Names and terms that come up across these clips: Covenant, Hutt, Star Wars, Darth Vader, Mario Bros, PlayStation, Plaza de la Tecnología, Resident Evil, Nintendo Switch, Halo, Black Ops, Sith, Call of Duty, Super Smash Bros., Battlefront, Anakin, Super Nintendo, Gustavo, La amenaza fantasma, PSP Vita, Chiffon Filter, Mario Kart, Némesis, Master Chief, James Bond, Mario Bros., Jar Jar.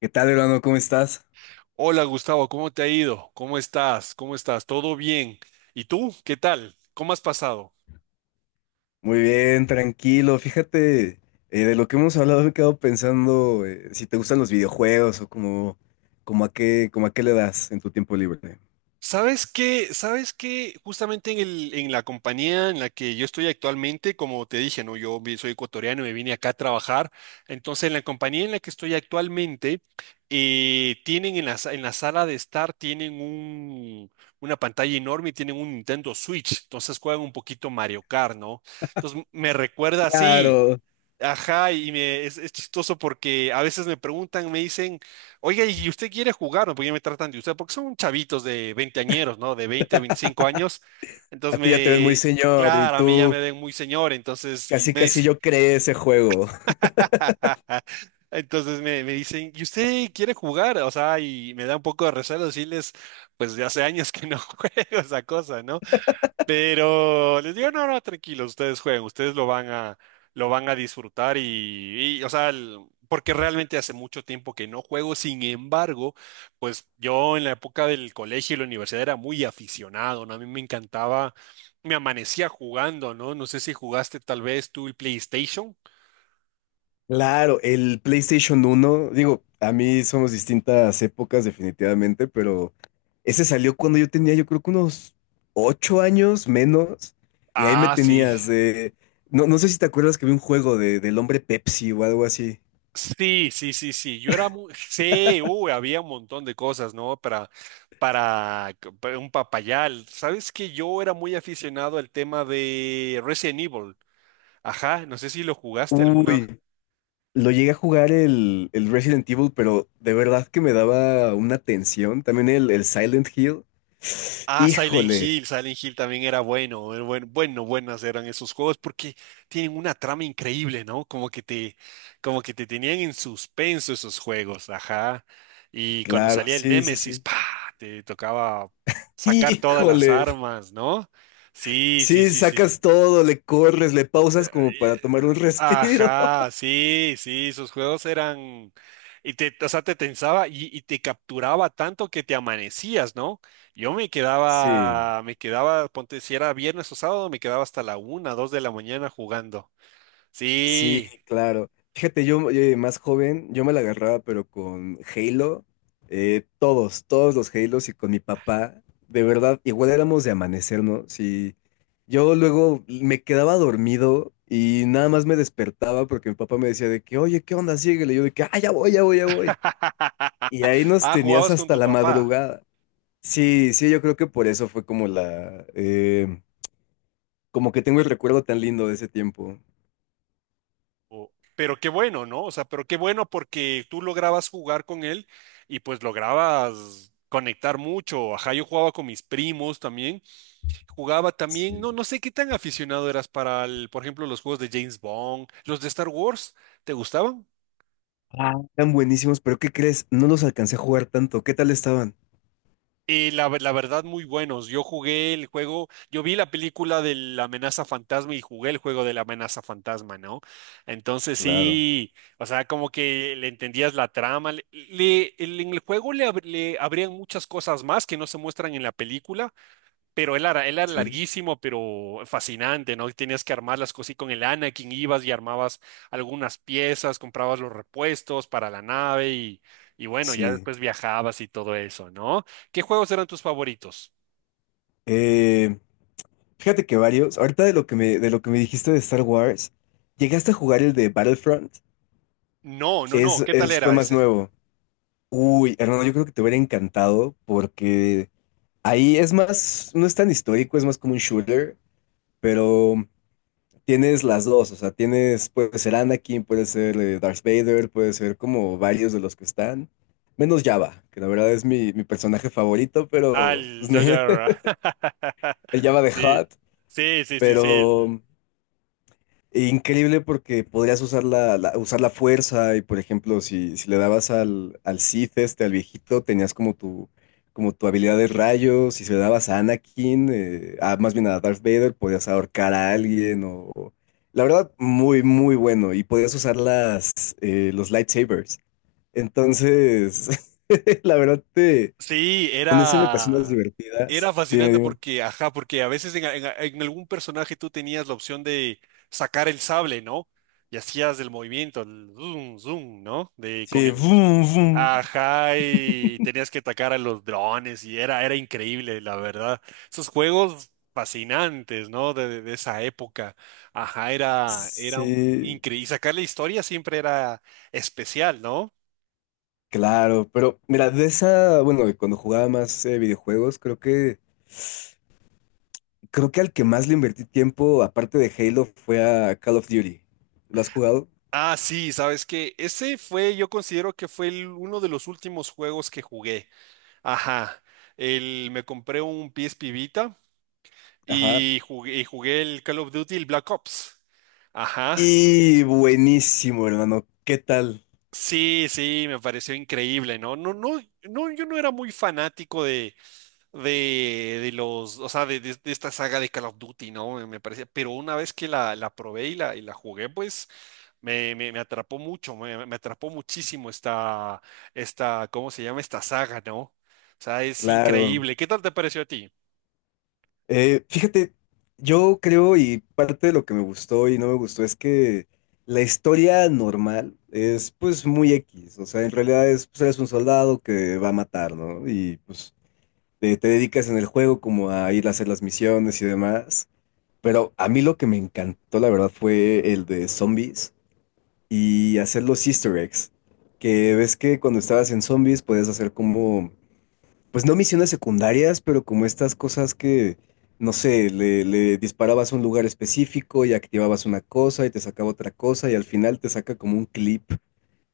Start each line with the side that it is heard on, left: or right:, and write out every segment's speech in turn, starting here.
left: ¿Qué tal, hermano? ¿Cómo estás?
right: Hola Gustavo, ¿cómo te ha ido? ¿Cómo estás? ¿Todo bien? ¿Y tú? ¿Qué tal? ¿Cómo has pasado?
left: Muy bien, tranquilo. Fíjate, de lo que hemos hablado me he quedado pensando si te gustan los videojuegos o como, como a qué le das en tu tiempo libre.
right: ¿Sabes qué? Justamente en la compañía en la que yo estoy actualmente, como te dije, ¿no? Soy ecuatoriano y me vine acá a trabajar. Entonces, en la compañía en la que estoy actualmente, tienen en la sala de estar, tienen una pantalla enorme y tienen un Nintendo Switch. Entonces juegan un poquito Mario Kart, ¿no? Entonces me recuerda así.
left: Claro,
right: Ajá, es chistoso porque a veces me preguntan, me dicen, oiga, ¿y usted quiere jugar?, ¿no? Porque ya me tratan de usted, porque son chavitos de veinteañeros, ¿no? De 20 a 25 años.
left: a
right: Entonces
left: ti ya te ves muy
right: me,
left: señor y
right: claro, a mí ya me
left: tú
right: ven muy señor, entonces y
left: casi
right: me
left: casi
right: dice,
left: yo creé ese juego.
right: me dicen, ¿y usted quiere jugar? O sea, y me da un poco de recelo decirles, pues de hace años que no juego esa cosa, no, pero les digo, no, no, tranquilos, ustedes jueguen, ustedes lo van a disfrutar o sea, porque realmente hace mucho tiempo que no juego. Sin embargo, pues yo en la época del colegio y la universidad era muy aficionado, ¿no? A mí me encantaba, me amanecía jugando, ¿no? No sé si jugaste tal vez tú el PlayStation.
left: Claro, el PlayStation 1, digo, a mí somos distintas épocas definitivamente, pero ese salió cuando yo tenía yo creo que unos 8 años menos, y ahí me
right: Ah, sí.
left: tenías, no, no sé si te acuerdas que vi un juego de, del hombre Pepsi o algo así.
right: Sí, sí, sí, sí. Yo era muy... Sí, uy, había un montón de cosas, ¿no? Para un papayal. ¿Sabes que yo era muy aficionado al tema de Resident Evil? Ajá, no sé si lo jugaste alguna.
left: Uy, lo llegué a jugar el Resident Evil, pero de verdad que me daba una tensión, también el Silent Hill.
right: Ah, Silent
left: Híjole,
right: Hill, Silent Hill también era bueno, era bueno, buenas eran esos juegos porque tienen una trama increíble, ¿no? Como que te tenían en suspenso esos juegos, ajá. Y cuando
left: claro,
right: salía el
left: sí, sí,
right: Némesis,
left: sí.
right: ¡pa!, te tocaba sacar todas las
left: Híjole.
right: armas, ¿no? Sí, sí,
left: Sí,
right: sí, sí,
left: sacas
right: sí.
left: todo, le corres, le pausas como
right: Eh,
left: para tomar un respiro.
right: Ajá, sí, sí, sus juegos eran, y te, o sea, te tensaba y te capturaba tanto que te amanecías, ¿no? Yo
left: Sí,
right: me quedaba, ponte, si era viernes o sábado, me quedaba hasta la una, dos de la mañana jugando.
left: sí,
right: Sí.
left: claro. Fíjate, yo más joven, yo me la agarraba, pero con Halo, todos los Halos y con mi papá, de verdad, igual éramos de amanecernos y yo luego me quedaba dormido y nada más me despertaba porque mi papá me decía de que, oye, ¿qué onda? Síguele. Y yo de que, ah, ya voy, ya voy, ya voy. Y ahí nos
right: Ah,
left: tenías
right: jugabas con
left: hasta
right: tu
left: la
right: papá.
left: madrugada. Sí, sí, yo creo que por eso fue como como que tengo el recuerdo tan lindo de ese tiempo.
right: Pero qué bueno, ¿no? O sea, pero qué bueno porque tú lograbas jugar con él y pues lograbas conectar mucho. Ajá, yo jugaba con mis primos también. Jugaba también, no,
left: Sí.
right: no sé qué tan aficionado eras para, por ejemplo, los juegos de James Bond, los de Star Wars, ¿te gustaban?
left: Tan buenísimos, pero ¿qué crees? No los alcancé a jugar tanto. ¿Qué tal estaban?
right: Y la verdad, muy buenos. Yo jugué el juego, yo vi la película de La Amenaza Fantasma y jugué el juego de La Amenaza Fantasma, ¿no? Entonces
left: Claro,
right: sí, o sea, como que le entendías la trama. En el juego le abrían muchas cosas más que no se muestran en la película. Pero él era
left: sí,
right: larguísimo, pero fascinante, ¿no? Y tenías que armar las cosas y con el Anakin ibas y armabas algunas piezas, comprabas los repuestos para la nave y bueno, ya
left: sí.
right: después viajabas y todo eso, ¿no? ¿Qué juegos eran tus favoritos?
left: Eh, Fíjate que varios. Ahorita de lo que me dijiste de Star Wars, llegaste a jugar el de Battlefront.
right: No, no, no, ¿qué tal
left: Fue
right: era
left: más
right: ese?
left: nuevo. Uy, hermano, yo creo que te hubiera encantado porque ahí es más, no es tan histórico, es más como un shooter, pero tienes las dos, o sea, tienes, puede ser Anakin, puede ser Darth Vader, puede ser como varios de los que están, menos Java, que la verdad es mi personaje favorito, pero
right: Al
left: pues,
right: Jar Jar.
left: el Java de
right: Sí,
left: Hutt,
right: sí, sí, sí, sí.
left: pero increíble porque podrías usar usar la fuerza y, por ejemplo, si le dabas al Sith, este, al viejito, tenías como tu habilidad de rayos. Y si le dabas a Anakin, más bien a Darth Vader, podías ahorcar a alguien. La verdad, muy, muy bueno. Y podías usar los lightsabers. Entonces, la verdad,
right: Sí,
left: pones siempre unas
right: era,
left: divertidas.
right: era
left: Dime,
right: fascinante
left: dime.
right: porque, ajá, porque a veces en algún personaje tú tenías la opción de sacar el sable, ¿no? Y hacías el movimiento, el zoom, zoom, ¿no? De con
left: Sí,
right: el,
left: boom, boom.
right: ajá, y tenías que atacar a los drones y era, era increíble, la verdad. Esos juegos fascinantes, ¿no? De esa época, ajá, era, era
left: Sí.
right: increíble. Y sacar la historia siempre era especial, ¿no?
left: Claro, pero mira, de esa, bueno, de cuando jugaba más videojuegos, creo que al que más le invertí tiempo, aparte de Halo, fue a Call of Duty. ¿Lo has jugado?
right: Ah, sí, sabes que ese fue, yo considero que fue uno de los últimos juegos que jugué. Ajá, el, me compré un PSP Vita
left: Ajá.
right: y jugué el Call of Duty, el Black Ops. Ajá,
left: Y buenísimo, hermano. ¿Qué tal?
right: sí, sí, me pareció increíble, ¿no? No, no, no, yo no era muy fanático o sea, de esta saga de Call of Duty, ¿no? Me parece, pero una vez que la probé y y la jugué, pues me atrapó mucho, me atrapó muchísimo esta, esta, ¿cómo se llama? Esta saga, ¿no? O sea, es
left: Claro.
right: increíble. ¿Qué tal te pareció a ti?
left: Fíjate, yo creo y parte de lo que me gustó y no me gustó es que la historia normal es pues muy X. O sea, en realidad es, pues eres un soldado que va a matar, ¿no? Y pues te dedicas en el juego como a ir a hacer las misiones y demás. Pero a mí lo que me encantó, la verdad, fue el de zombies y hacer los Easter eggs. Que ves que cuando estabas en zombies podías hacer como, pues no misiones secundarias, pero como estas cosas que, no sé, le disparabas a un lugar específico y activabas una cosa y te sacaba otra cosa y al final te saca como un clip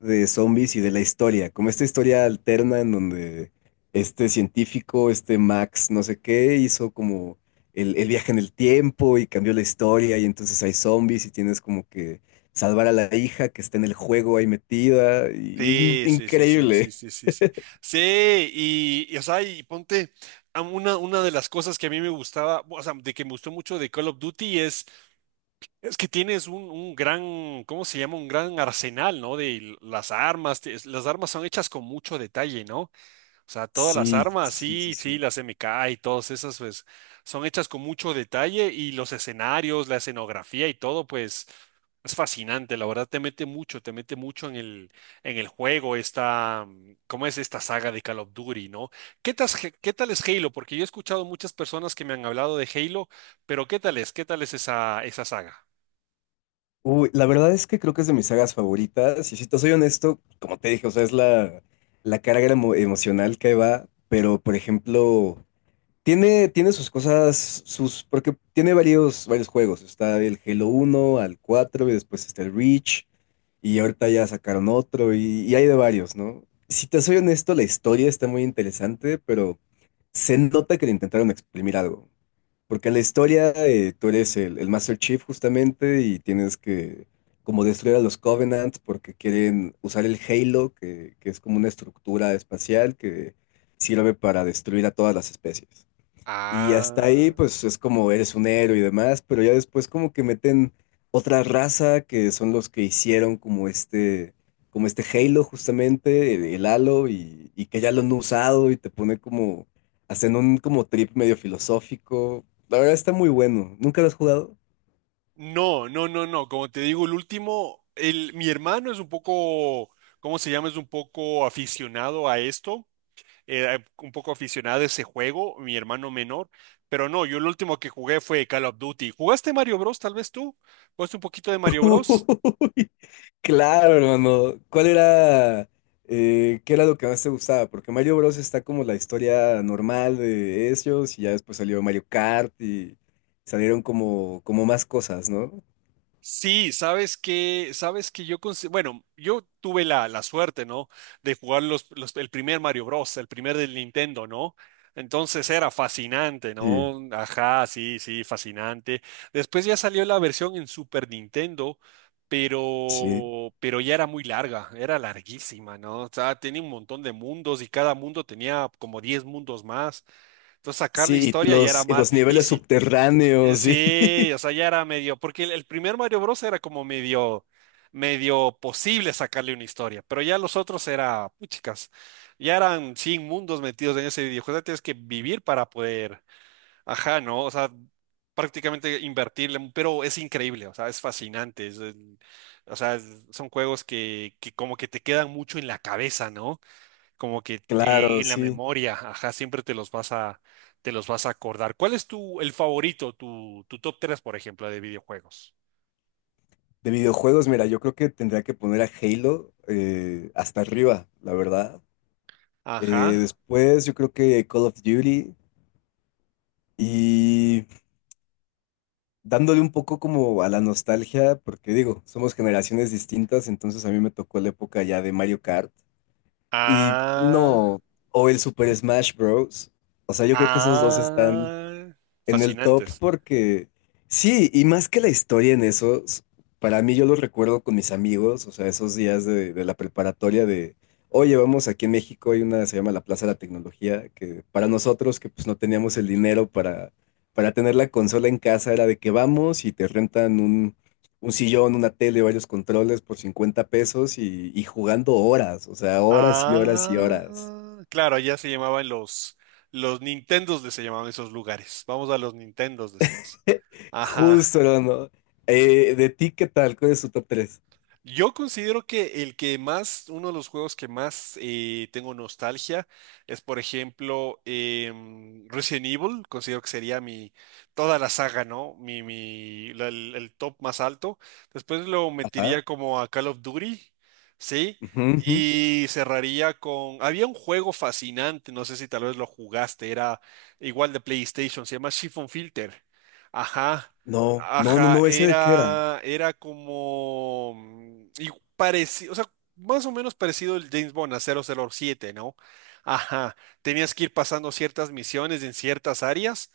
left: de zombies y de la historia, como esta historia alterna en donde este científico, este Max, no sé qué, hizo como el viaje en el tiempo y cambió la historia y entonces hay zombies y tienes como que salvar a la hija que está en el juego ahí metida y es
right: Sí, sí, sí, sí, sí,
left: increíble.
right: sí, sí, sí. Sí, y, o sea, y ponte, a una de las cosas que a mí me gustaba, o sea, de que me gustó mucho de Call of Duty es. Es que tienes un gran, ¿cómo se llama? Un gran arsenal, ¿no? De las armas. Las armas son hechas con mucho detalle, ¿no? O sea, todas las
left: Sí,
right: armas,
left: sí, sí,
right: sí, sí,
left: sí.
right: las MK y todas esas, pues, son hechas con mucho detalle y los escenarios, la escenografía y todo, pues, es fascinante. La verdad, te mete mucho en el juego esta, ¿cómo es esta saga de Call of Duty, ¿no? ¿Qué tal, es Halo? Porque yo he escuchado muchas personas que me han hablado de Halo, pero ¿qué tal es? ¿Qué tal es esa saga?
left: Uy, la verdad es que creo que es de mis sagas favoritas y si te soy honesto, como te dije, o sea, es la carga emocional que va, pero por ejemplo... Tiene sus cosas, porque tiene varios juegos. Está el Halo 1 al 4 y después está el Reach y ahorita ya sacaron otro y hay de varios, ¿no? Si te soy honesto, la historia está muy interesante, pero se nota que le intentaron exprimir algo. Porque en la historia tú eres el Master Chief justamente y tienes que como destruir a los Covenant porque quieren usar el Halo, que es como una estructura espacial que sirve para destruir a todas las especies. Y hasta ahí,
right: Ah,
left: pues es como eres un héroe y demás, pero ya después como que meten otra raza que son los que hicieron como este Halo justamente, el Halo, y que ya lo han usado y te pone como, hacen un como trip medio filosófico. La verdad está muy bueno. ¿Nunca lo has jugado?
right: no, no, no, no. Como te digo, el último, el, mi hermano es un poco, ¿cómo se llama? Es un poco aficionado a esto, un poco aficionado a ese juego, mi hermano menor. Pero no, yo el último que jugué fue Call of Duty. ¿Jugaste Mario Bros? Tal vez tú. ¿Jugaste un poquito de Mario Bros?
left: Uy, claro, hermano. ¿Qué era lo que más te gustaba? Porque Mario Bros. Está como la historia normal de ellos y ya después salió Mario Kart y salieron como más cosas, ¿no?
right: Sí, sabes que, yo, bueno, yo tuve la suerte, ¿no? De jugar el primer Mario Bros, el primer del Nintendo, ¿no? Entonces era fascinante,
left: Sí.
right: ¿no? Ajá, sí, sí, fascinante. Después ya salió la versión en Super Nintendo,
left: Sí.
right: pero ya era muy larga, era larguísima, ¿no? O sea, tenía un montón de mundos y cada mundo tenía como 10 mundos más. Entonces sacar la
left: Sí, y
right: historia ya era
left: los, y
right: más
left: los niveles
right: difícil.
left: subterráneos, sí.
right: Sí, o sea, ya era medio, porque el primer Mario Bros. Era como medio, medio posible sacarle una historia, pero ya los otros era, puchicas, ya eran 100 mundos metidos en ese videojuego, o tienes que vivir para poder, ajá, ¿no? O sea, prácticamente invertirle, pero es increíble, o sea, es fascinante, o sea, son juegos que como que te quedan mucho en la cabeza, ¿no? Como que
left: Claro,
right: en la
left: sí.
right: memoria, ajá, siempre te los vas a acordar. ¿Cuál es tu, el favorito, tu top tres por ejemplo, de videojuegos?
left: De videojuegos, mira, yo creo que tendría que poner a Halo hasta arriba, la verdad.
right: Ajá.
left: Después yo creo que Call of Duty y dándole un poco como a la nostalgia, porque digo, somos generaciones distintas, entonces a mí me tocó la época ya de Mario Kart y
right: Ah,
left: no, o el Super Smash Bros. O sea, yo creo que esos dos están
right: ah,
left: en el top
right: fascinantes.
left: porque sí, y más que la historia en esos, para mí yo los recuerdo con mis amigos, o sea, esos días de la preparatoria oye, vamos, aquí en México hay una, se llama la Plaza de la Tecnología, que para nosotros que pues no teníamos el dinero para tener la consola en casa era de que vamos y te rentan un sillón, una tele, varios controles por 50 pesos y jugando horas, o sea, horas y horas y horas.
right: Ah, claro, ya se llamaban los Nintendos de se llamaban esos lugares. Vamos a los Nintendos, decías. Ajá.
left: Justo, ¿no? ¿De ti qué tal? ¿Cuál es tu top 3?
right: Yo considero que el que más, uno de los juegos que más tengo nostalgia es, por ejemplo, Resident Evil. Considero que sería mi, toda la saga, ¿no? Mi, el top más alto. Después lo
left: Ajá.
right: metería como a Call of Duty, ¿sí?
left: Ujú, ujú.
right: Y cerraría con, había un juego fascinante, no sé si tal vez lo jugaste, era igual de PlayStation, se llama Chiffon Filter. Ajá.
left: No, no, no,
right: Ajá,
left: no, ¿ese de qué era?
right: era, era como... Y parecido, o sea, más o menos parecido el James Bond a 007, ¿no? Ajá, tenías que ir pasando ciertas misiones en ciertas áreas,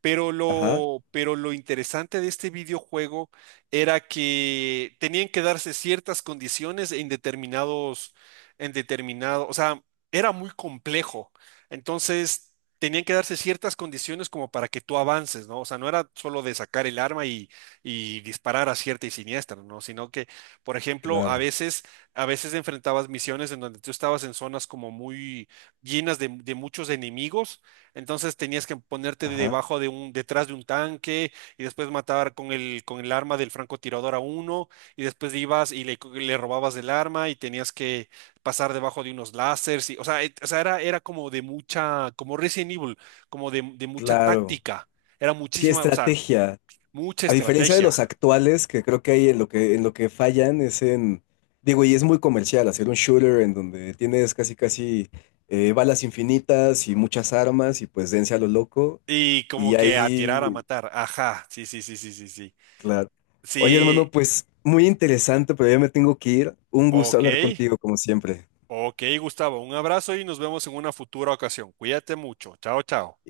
left: Ajá,
right: pero lo interesante de este videojuego era que tenían que darse ciertas condiciones en determinados, en determinado, o sea, era muy complejo. Entonces, tenían que darse ciertas condiciones como para que tú avances, ¿no? O sea, no era solo de sacar el arma y disparar a cierta y siniestra, ¿no? Sino que, por ejemplo,
left: claro,
right: a veces enfrentabas misiones en donde tú estabas en zonas como muy llenas de muchos enemigos, entonces tenías que ponerte
left: ajá,
right: debajo de un, detrás de un tanque y después matar con el arma del francotirador a uno y después ibas y le robabas el arma y tenías que pasar debajo de unos láseres y, o sea, o sea, era, era como de mucha, como Resident Evil, como de mucha
left: claro.
right: táctica, era
left: Sí,
right: muchísima, o sea,
left: estrategia.
right: mucha
left: A diferencia de
right: estrategia
left: los actuales, que creo que ahí en lo que fallan es en, digo, y es muy comercial, hacer un shooter en donde tienes casi, casi balas infinitas y muchas armas y pues dense a lo loco.
right: y como
left: Y
right: que a tirar a
left: ahí,
right: matar, ajá, sí, sí, sí, sí, sí, sí,
left: claro. Oye, hermano,
right: sí,
left: pues muy interesante, pero ya me tengo que ir. Un gusto
right: ok.
left: hablar contigo, como siempre.
right: Ok, Gustavo, un abrazo y nos vemos en una futura ocasión. Cuídate mucho. Chao, chao.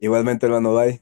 left: Igualmente, hermano, bye.